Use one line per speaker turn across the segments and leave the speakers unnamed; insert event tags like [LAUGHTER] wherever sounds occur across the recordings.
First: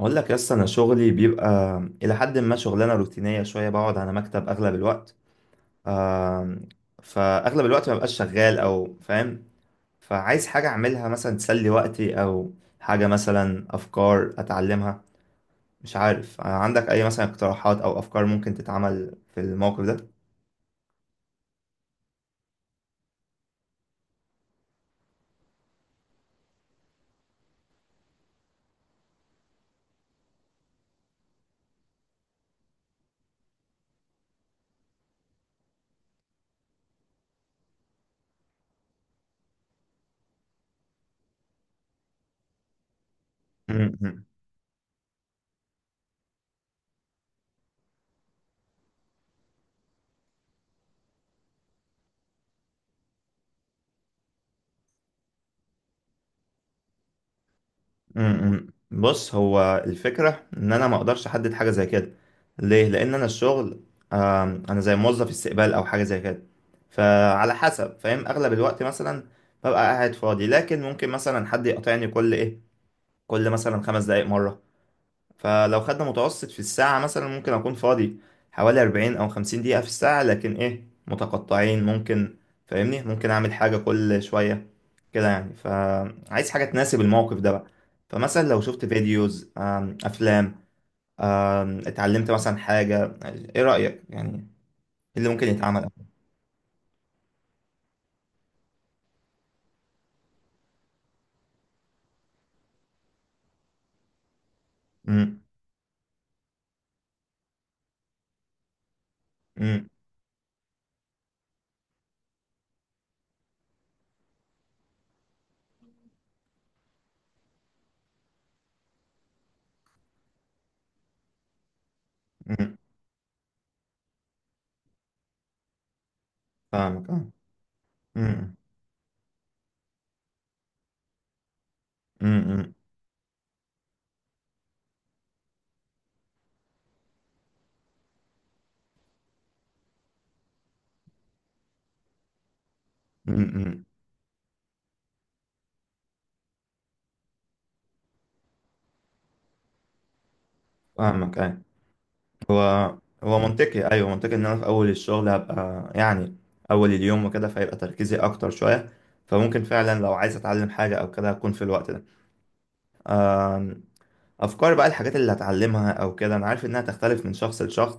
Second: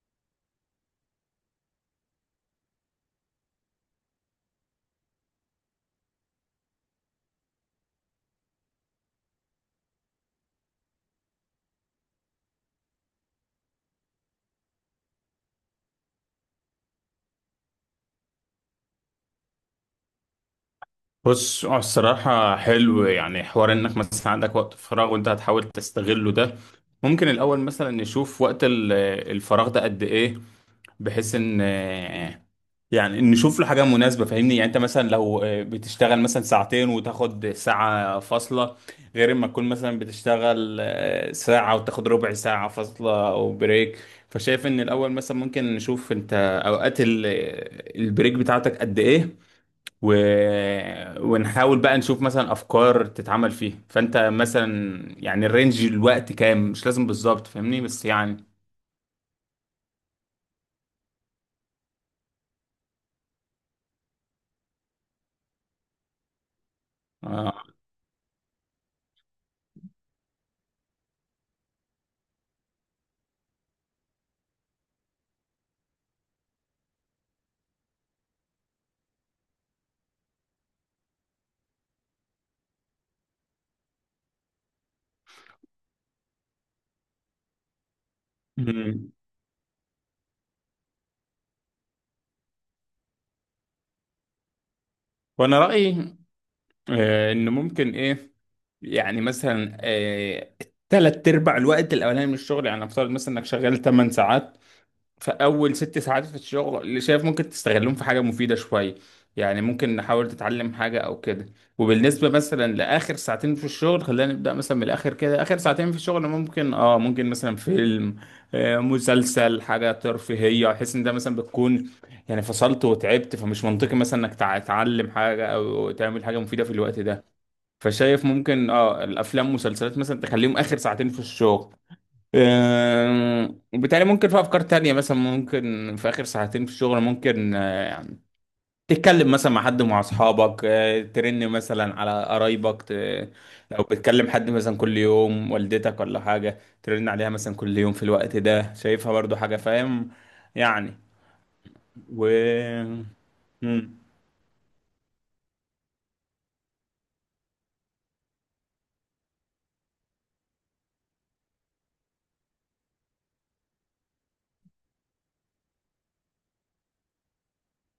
اقول لك يس انا شغلي بيبقى الى حد ما شغلانه روتينيه شويه. بقعد على مكتب اغلب الوقت. آم، فاغلب الوقت ما ببقاش شغال او فاهم. فعايز حاجه اعملها مثلا تسلي وقتي او حاجه مثلا افكار اتعلمها. مش عارف، عندك اي مثلا اقتراحات او افكار ممكن تتعمل في الموقف ده؟
بص، هو الصراحة حلو يعني حوار انك مثلا عندك وقت فراغ وانت هتحاول تستغله ده. ممكن الاول مثلا نشوف وقت الفراغ ده قد ايه، بحيث ان يعني نشوف له حاجة مناسبة. فاهمني يعني انت مثلا لو بتشتغل مثلا 2 ساعة وتاخد ساعة فاصلة، غير ما تكون مثلا بتشتغل ساعة وتاخد ربع ساعة فاصلة او بريك.
[LAUGHS]
فشايف ان الاول مثلا ممكن نشوف انت اوقات البريك بتاعتك قد ايه و... ونحاول بقى نشوف مثلا افكار تتعمل فيها. فانت مثلا يعني الرينج الوقت كام؟ مش لازم بالظبط فاهمني بس يعني.
بص، هو الفكرة ان انا ما اقدرش احدد حاجة زي كده. ليه؟ لان انا الشغل، انا زي موظف استقبال او حاجة زي كده. فعلى
آه.
حسب فاهم، اغلب الوقت مثلا ببقى قاعد فاضي، لكن ممكن مثلا حد يقاطعني كل ايه، كل مثلا خمس دقايق مرة. فلو خدنا متوسط في الساعة، مثلا ممكن أكون فاضي حوالي 40 أو 50 دقيقة في الساعة، لكن إيه، متقطعين. ممكن، فاهمني، ممكن أعمل حاجة كل شوية كده، يعني. فعايز حاجة تناسب الموقف ده بقى. فمثلا لو شفت
مم.
فيديوز، أفلام، اتعلمت مثلا حاجة. إيه رأيك، يعني إيه اللي ممكن
وانا
يتعمل؟
رايي ان ممكن ايه، يعني مثلا تلات ارباع الوقت الاولاني من الشغل. يعني افترض مثلا انك شغال 8 ساعات، في
أمم،
أول 6 ساعات في الشغل اللي شايف ممكن تستغلهم في حاجة مفيدة شوية، يعني
أمم،
ممكن نحاول تتعلم حاجة أو كده. وبالنسبة مثلا لآخر 2 ساعة في الشغل، خلينا نبدأ مثلا من الآخر كده، آخر 2 ساعة في الشغل ممكن مثلا فيلم، مسلسل، حاجة ترفيهية. أحس إن ده مثلا بتكون يعني
أمم،
فصلت وتعبت، فمش منطقي مثلا إنك تتعلم حاجة أو تعمل حاجة مفيدة في الوقت
فاهمك،
ده.
آه.
فشايف
أمم،
ممكن الأفلام مسلسلات مثلا تخليهم آخر 2 ساعة في الشغل.
أمم، أمم،
وبالتالي ممكن في افكار تانية مثلا، ممكن في اخر 2 ساعة في الشغل ممكن يعني تتكلم مثلا مع حد، مع اصحابك، ترن مثلا على قرايبك
أمم،
لو
أمم،
بتكلم حد مثلا كل يوم، والدتك ولا حاجة، ترن عليها مثلا كل يوم في الوقت ده. شايفها برضو حاجة، فاهم يعني.
فاهمك، آه.
و
هو هو منطقي.
مم.
ايوه، منطقي ان انا في اول الشغل هبقى يعني اول اليوم وكده، فيبقى تركيزي اكتر شويه. فممكن فعلا لو عايز اتعلم حاجه او كده، هكون في الوقت ده. أم، افكار بقى الحاجات اللي هتعلمها او كده، انا عارف انها تختلف من شخص لشخص.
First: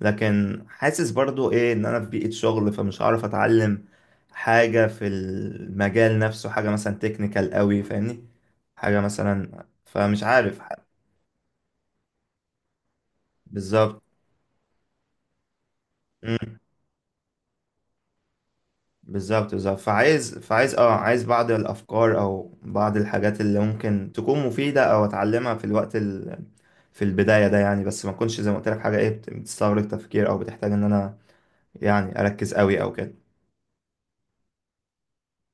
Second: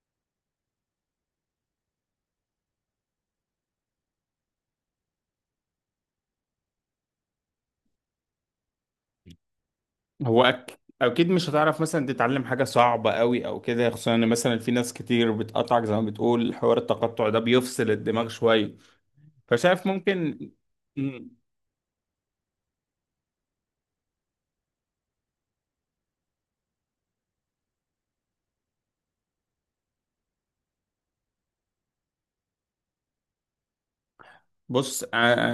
لكن حاسس برضو ايه، ان انا في بيئه شغل، فمش هعرف اتعلم حاجه في المجال نفسه، حاجه مثلا تكنيكال قوي، فاهمني، حاجه مثلا، فمش
هو
عارف.
اكيد مش هتعرف مثلا تتعلم حاجة صعبة قوي او كده،
بالظبط،
خصوصا ان مثلا في ناس كتير بتقطعك. زي ما بتقول، حوار التقطع ده بيفصل الدماغ شوية.
بالظبط، بالظبط.
فشايف
فعايز
ممكن
فعايز عايز
مم.
بعض الافكار او بعض الحاجات اللي ممكن تكون مفيده او اتعلمها في الوقت ال... في البدايه ده، يعني. بس ما اكونش زي ما قلت لك حاجه ايه، بتستغرق تفكير او بتحتاج ان انا يعني اركز قوي او كده.
بص، آه،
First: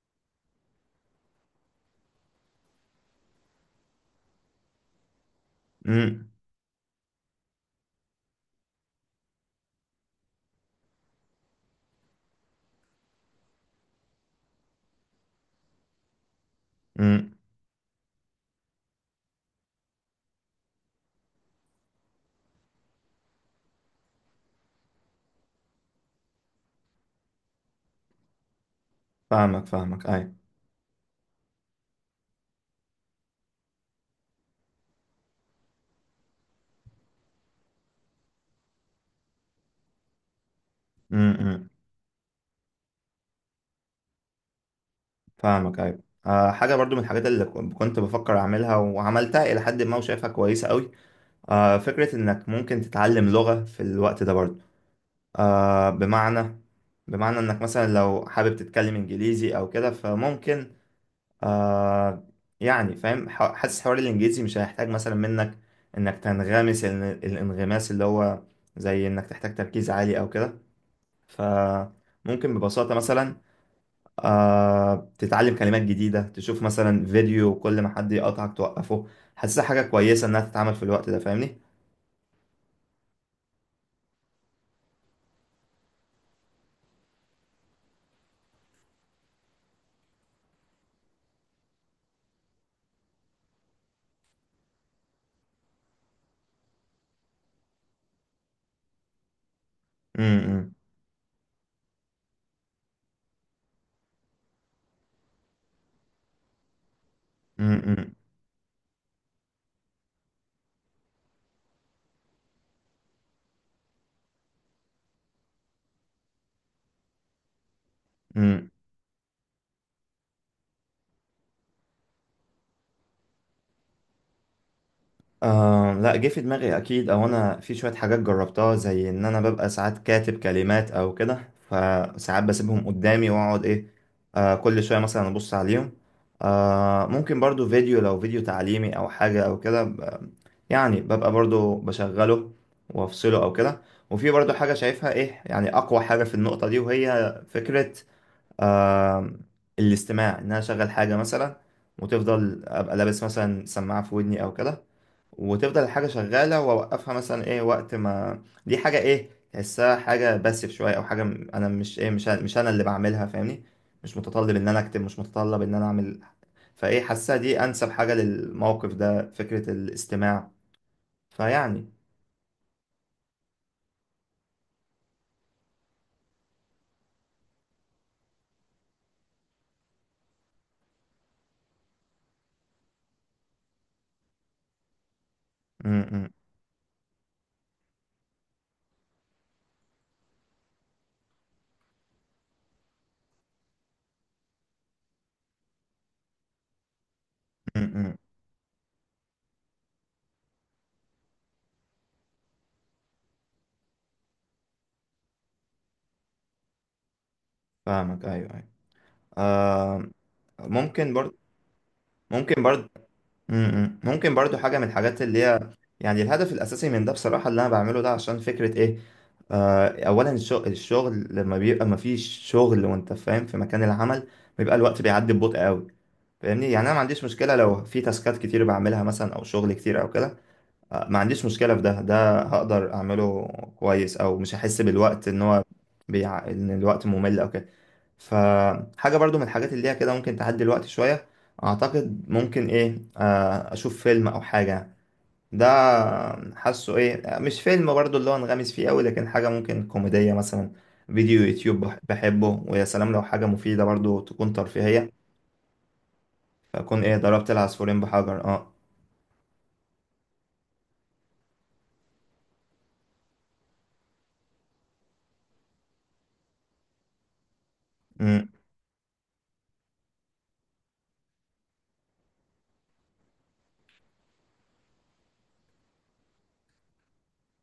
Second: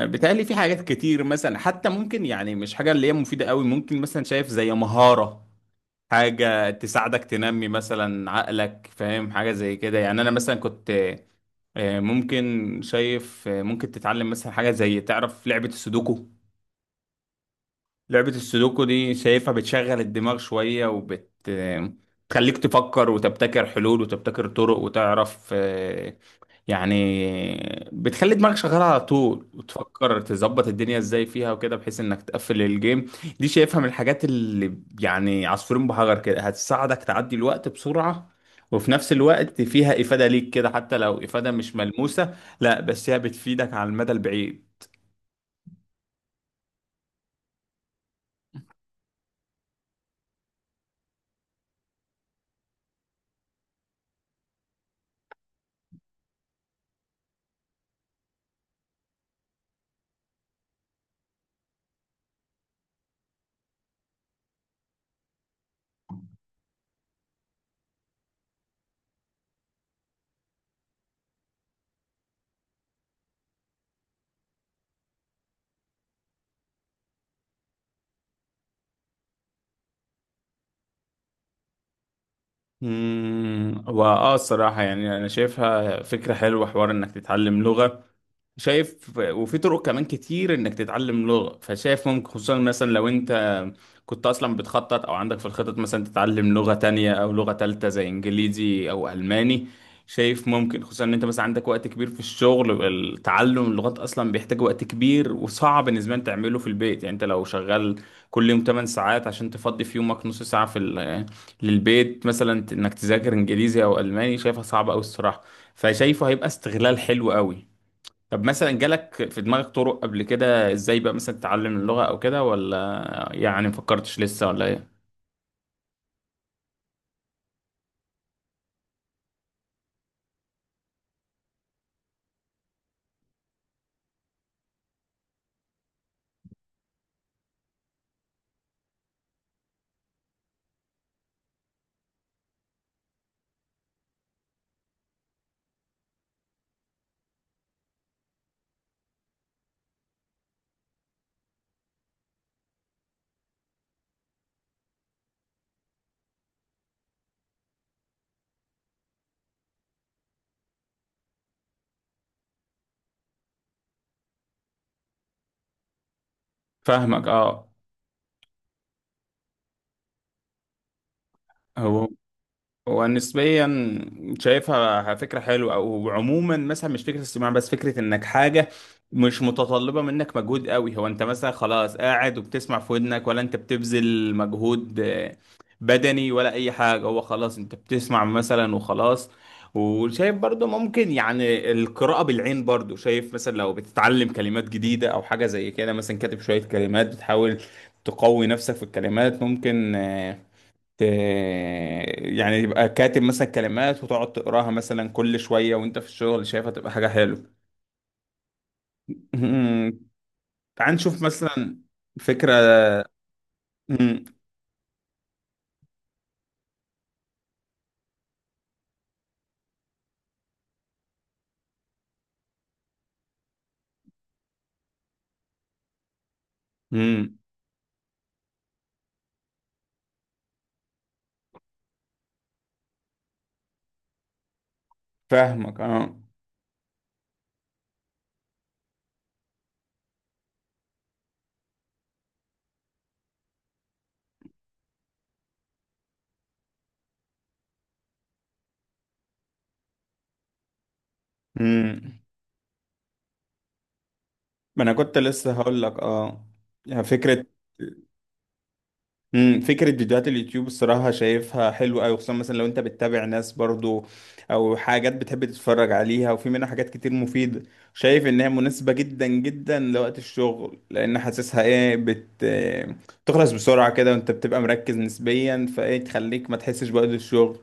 آه، بيتهيألي في حاجات كتير مثلا، حتى ممكن يعني مش حاجة اللي هي مفيدة قوي، ممكن مثلا شايف زي مهارة،
امم،
حاجة تساعدك تنمي مثلا عقلك، فاهم حاجة زي كده. يعني أنا مثلا كنت ممكن شايف ممكن تتعلم مثلا حاجة زي، تعرف لعبة السودوكو؟
امم،
لعبة السودوكو دي شايفها بتشغل الدماغ شوية، وبت تخليك تفكر وتبتكر حلول وتبتكر طرق وتعرف يعني بتخلي دماغك شغالة على طول،
فاهمك، فاهمك،
وتفكر
ايوه.
تظبط الدنيا ازاي فيها وكده، بحيث انك تقفل الجيم. دي شايفها من الحاجات اللي يعني عصفورين بحجر كده، هتساعدك تعدي الوقت بسرعة، وفي نفس الوقت فيها إفادة ليك كده، حتى لو
امم،
إفادة مش ملموسة. لا، بس هي بتفيدك على المدى البعيد.
فاهمك، ايوه. آه، حاجه برضو من الحاجات اللي كنت بفكر اعملها وعملتها الى حد ما، وشايفها كويسه قوي. آه، فكره انك ممكن تتعلم لغه في الوقت ده برضو. آه، بمعنى، بمعنى انك مثلا لو حابب تتكلم انجليزي او كده، فممكن، آه، يعني فاهم، حاسس حوار الانجليزي مش هيحتاج مثلا منك انك تنغمس الانغماس اللي هو زي انك تحتاج تركيز عالي او كده. فممكن ببساطة مثلا، آه، تتعلم كلمات جديدة، تشوف مثلا فيديو وكل ما حد يقطعك توقفه. حاسسها حاجة كويسة انها تتعمل في الوقت ده، فاهمني؟
واه، الصراحة يعني انا شايفها فكرة حلوة، حوار انك تتعلم لغة شايف، وفي طرق كمان كتير انك تتعلم لغة. فشايف ممكن خصوصا مثلا لو انت كنت اصلا بتخطط او عندك في الخطط مثلا تتعلم لغة تانية او لغة تالتة زي انجليزي او الماني،
م-
شايف
م-
ممكن خصوصا ان انت مثلا عندك وقت كبير في الشغل. التعلم اللغات اصلا بيحتاج وقت كبير، وصعب بالنسبة لك تعمله في البيت. يعني انت لو
م-
شغال
م-
كل يوم 8 ساعات، عشان تفضي في يومك نص ساعة في للبيت مثلا انك تذاكر انجليزي او الماني، شايفها صعبة قوي الصراحة. فشايفه هيبقى استغلال حلو قوي. طب
م.
مثلا جالك في دماغك طرق قبل كده ازاي بقى مثلا تتعلم اللغة او كده، ولا يعني مفكرتش لسه ولا ايه؟
آه، لا، جه في دماغي اكيد. او انا في شويه حاجات جربتها، زي ان انا ببقى ساعات كاتب كلمات او كده، فساعات بسيبهم قدامي واقعد ايه، آه، كل شويه مثلا ابص عليهم. آه، ممكن برضو فيديو، لو فيديو تعليمي او حاجه او كده، يعني ببقى برضو بشغله وافصله او كده. وفي برضو حاجه شايفها ايه، يعني اقوى حاجه في النقطه دي، وهي فكره، آه، الاستماع. ان انا اشغل حاجه مثلا وتفضل ابقى لابس مثلا سماعه في ودني او كده، وتفضل الحاجة شغالة، وأوقفها مثلا إيه وقت ما دي حاجة، إيه، تحسها حاجة باسف شوية، أو حاجة أنا مش إيه، مش أنا اللي بعملها، فاهمني. مش متطلب إن أنا أكتب، مش متطلب إن أنا أعمل. فإيه،
فاهمك
حاسها دي
اه.
أنسب حاجة للموقف ده، فكرة الاستماع. فيعني
هو ونسبيا شايفها فكرة حلوة، أو عموما مثلا مش فكرة الصياعة بس، فكرة إنك حاجة مش متطلبة منك مجهود قوي. هو أنت مثلا خلاص قاعد وبتسمع في ودنك، ولا أنت بتبذل مجهود
م- م-
بدني ولا أي حاجة؟ هو خلاص أنت بتسمع مثلا وخلاص. وشايف برضو ممكن يعني القراءة بالعين برضو، شايف مثلا لو بتتعلم كلمات جديدة أو حاجة زي كده، مثلا كاتب شوية كلمات بتحاول
م- م.
تقوي نفسك في الكلمات، ت- يعني يبقى كاتب مثلا كلمات وتقعد تقراها مثلا كل شوية وانت في الشغل، شايفها تبقى حاجة حلوة.
فاهمك، أيوه، أيوه.
مم.
آه،
تعال
ممكن
نشوف
برضه،
مثلا فكرة.
ممكن برضه، امم،
مم.
ممكن برضو حاجة من الحاجات اللي هي، يعني الهدف الأساسي من ده بصراحة اللي أنا بعمله ده، عشان فكرة إيه، آه، أولا الشغل، الشغل لما بيبقى مفيش شغل وأنت فاهم في مكان العمل، بيبقى الوقت بيعدي ببطء قوي، فاهمني. يعني أنا ما عنديش
مم.
مشكلة لو في تاسكات كتير بعملها مثلا أو شغل كتير أو كده، ما عنديش مشكلة في ده. ده هقدر أعمله كويس، أو مش هحس بالوقت إن هو
فاهمك اه.
إن الوقت ممل أو كده. فحاجة برضو من الحاجات اللي هي كده ممكن تعدي الوقت شوية، أعتقد ممكن إيه، أشوف فيلم أو حاجة. ده حاسه إيه، مش فيلم برضو اللي هو انغمس فيه أوي، لكن حاجة ممكن كوميدية مثلا. فيديو يوتيوب
مم.
بحبه، ويا سلام لو حاجة مفيدة برضو تكون
ما انا
ترفيهية.
كنت لسه هقول لك اه،
فأكون
يعني
إيه،
فكرة
ضربت العصفورين بحجر، أه.
فكرة فيديوهات اليوتيوب الصراحة شايفها حلوة أوي، خصوصا مثلا لو أنت بتتابع ناس برضو أو حاجات بتحب تتفرج عليها، وفي منها حاجات كتير مفيدة. شايف
م-
إنها مناسبة جدا جدا لوقت الشغل، لأن حاسسها إيه تخلص بسرعة كده وأنت بتبقى مركز نسبيا، فإيه تخليك ما تحسش بوقت الشغل.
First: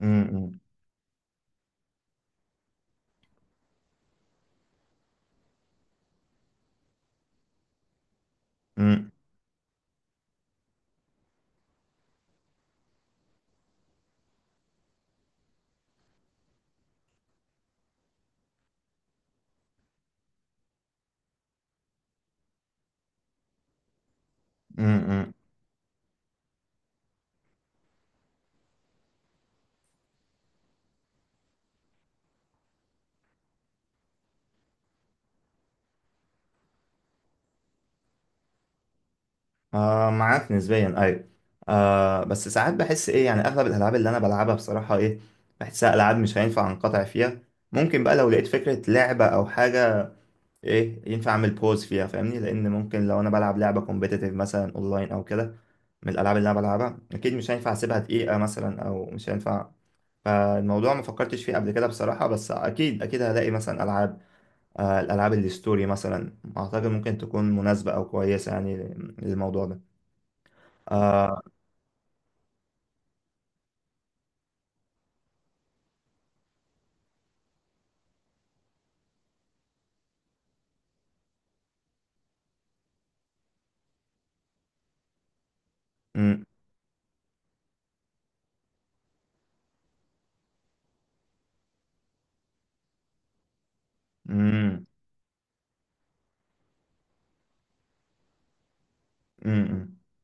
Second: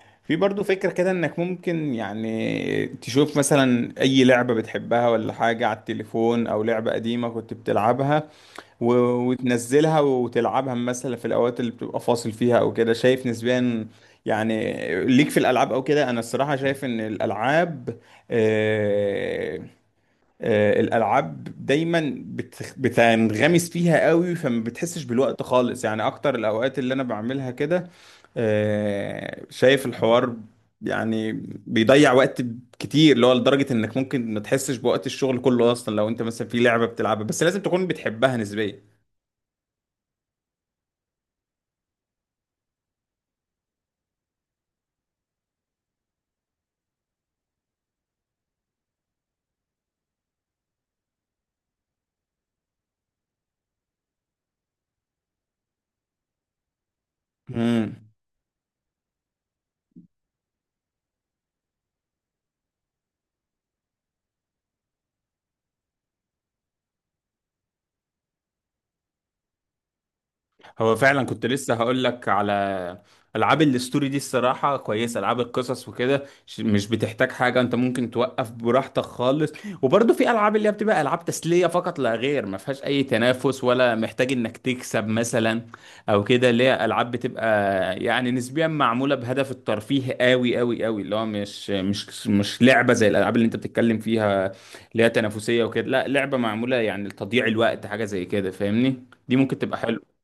م-
في
م-
برضو فكرة كده إنك ممكن يعني تشوف مثلا أي لعبة بتحبها ولا حاجة على التليفون، أو لعبة قديمة كنت بتلعبها و...
م-
وتنزلها وتلعبها مثلا في الاوقات اللي بتبقى فاصل فيها او كده. شايف نسبيا يعني ليك في الالعاب او كده. انا الصراحه شايف ان الالعاب آه... الالعاب دايما بتنغمس فيها قوي فما
م-
بتحسش
م-
بالوقت خالص، يعني اكتر الاوقات اللي انا بعملها كده. شايف الحوار يعني بيضيع وقت كتير، اللي هو لدرجة انك ممكن ما تحسش بوقت الشغل كله اصلا، لو انت مثلا في لعبة بتلعبها، بس لازم تكون بتحبها نسبيا.
آه، معاك نسبيا، ايوه. آه، بس ساعات بحس ايه، يعني اغلب الالعاب اللي انا بلعبها بصراحه ايه، بحسها العاب مش هينفع انقطع فيها. ممكن بقى لو لقيت فكره لعبه او حاجه ايه ينفع اعمل بوز فيها، فاهمني، لان ممكن لو انا بلعب لعبه كومبيتيتيف مثلا اونلاين او كده، من الالعاب اللي انا بلعبها، اكيد مش هينفع
مم.
اسيبها دقيقه مثلا، او مش هينفع. فالموضوع ما فكرتش فيه قبل كده بصراحه، بس اكيد، اكيد هلاقي مثلا العاب. آه، الالعاب الستوري مثلا اعتقد ممكن تكون مناسبه او كويسه، يعني للموضوع ده.
هو فعلا
آه،
كنت لسه هقول لك على العاب الاستوري دي، الصراحه كويسه، العاب القصص وكده، مش بتحتاج حاجه، انت ممكن توقف براحتك خالص. وبرضه في العاب اللي هي بتبقى العاب تسليه فقط لا غير، ما فيهاش اي تنافس ولا محتاج انك تكسب مثلا او كده، اللي هي العاب بتبقى يعني نسبيا معموله بهدف الترفيه قوي قوي قوي، اللي هو مش لعبه زي الالعاب اللي انت بتتكلم فيها
امم،
اللي هي تنافسيه وكده. لا، لعبه معموله يعني لتضييع الوقت، حاجه زي كده فاهمني. دي ممكن
امم،
تبقى حلوه.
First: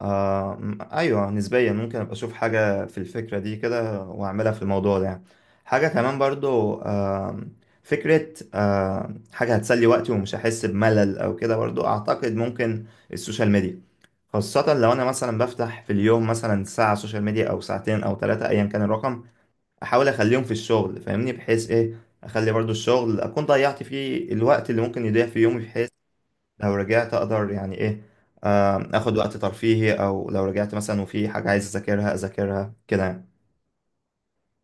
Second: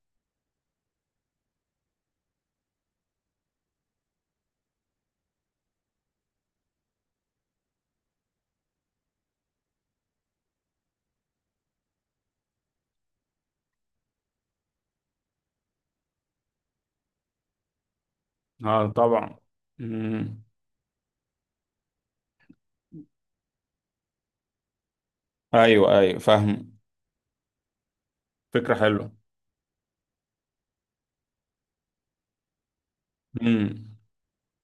آه، ايوه، نسبيا ممكن ابقى اشوف حاجه في الفكره دي كده، واعملها في الموضوع ده، يعني. حاجه كمان برضو، آه، فكره، آه، حاجه هتسلي وقتي ومش هحس بملل او كده، برضو اعتقد ممكن السوشيال ميديا. خاصة لو أنا مثلا بفتح في اليوم مثلا ساعة سوشيال ميديا أو ساعتين أو ثلاثة أيا كان
اه
الرقم،
طبعا.
أحاول
مم.
أخليهم في الشغل، فاهمني، بحيث إيه، أخلي برضو الشغل أكون ضيعت فيه الوقت اللي ممكن يضيع في يومي، بحيث
ايوه ايوه
لو
فاهم.
رجعت اقدر يعني ايه،
فكرة حلوة.
اخد وقت ترفيهي، او لو رجعت مثلا وفي حاجة عايز اذاكرها اذاكرها كده، يعني
مم.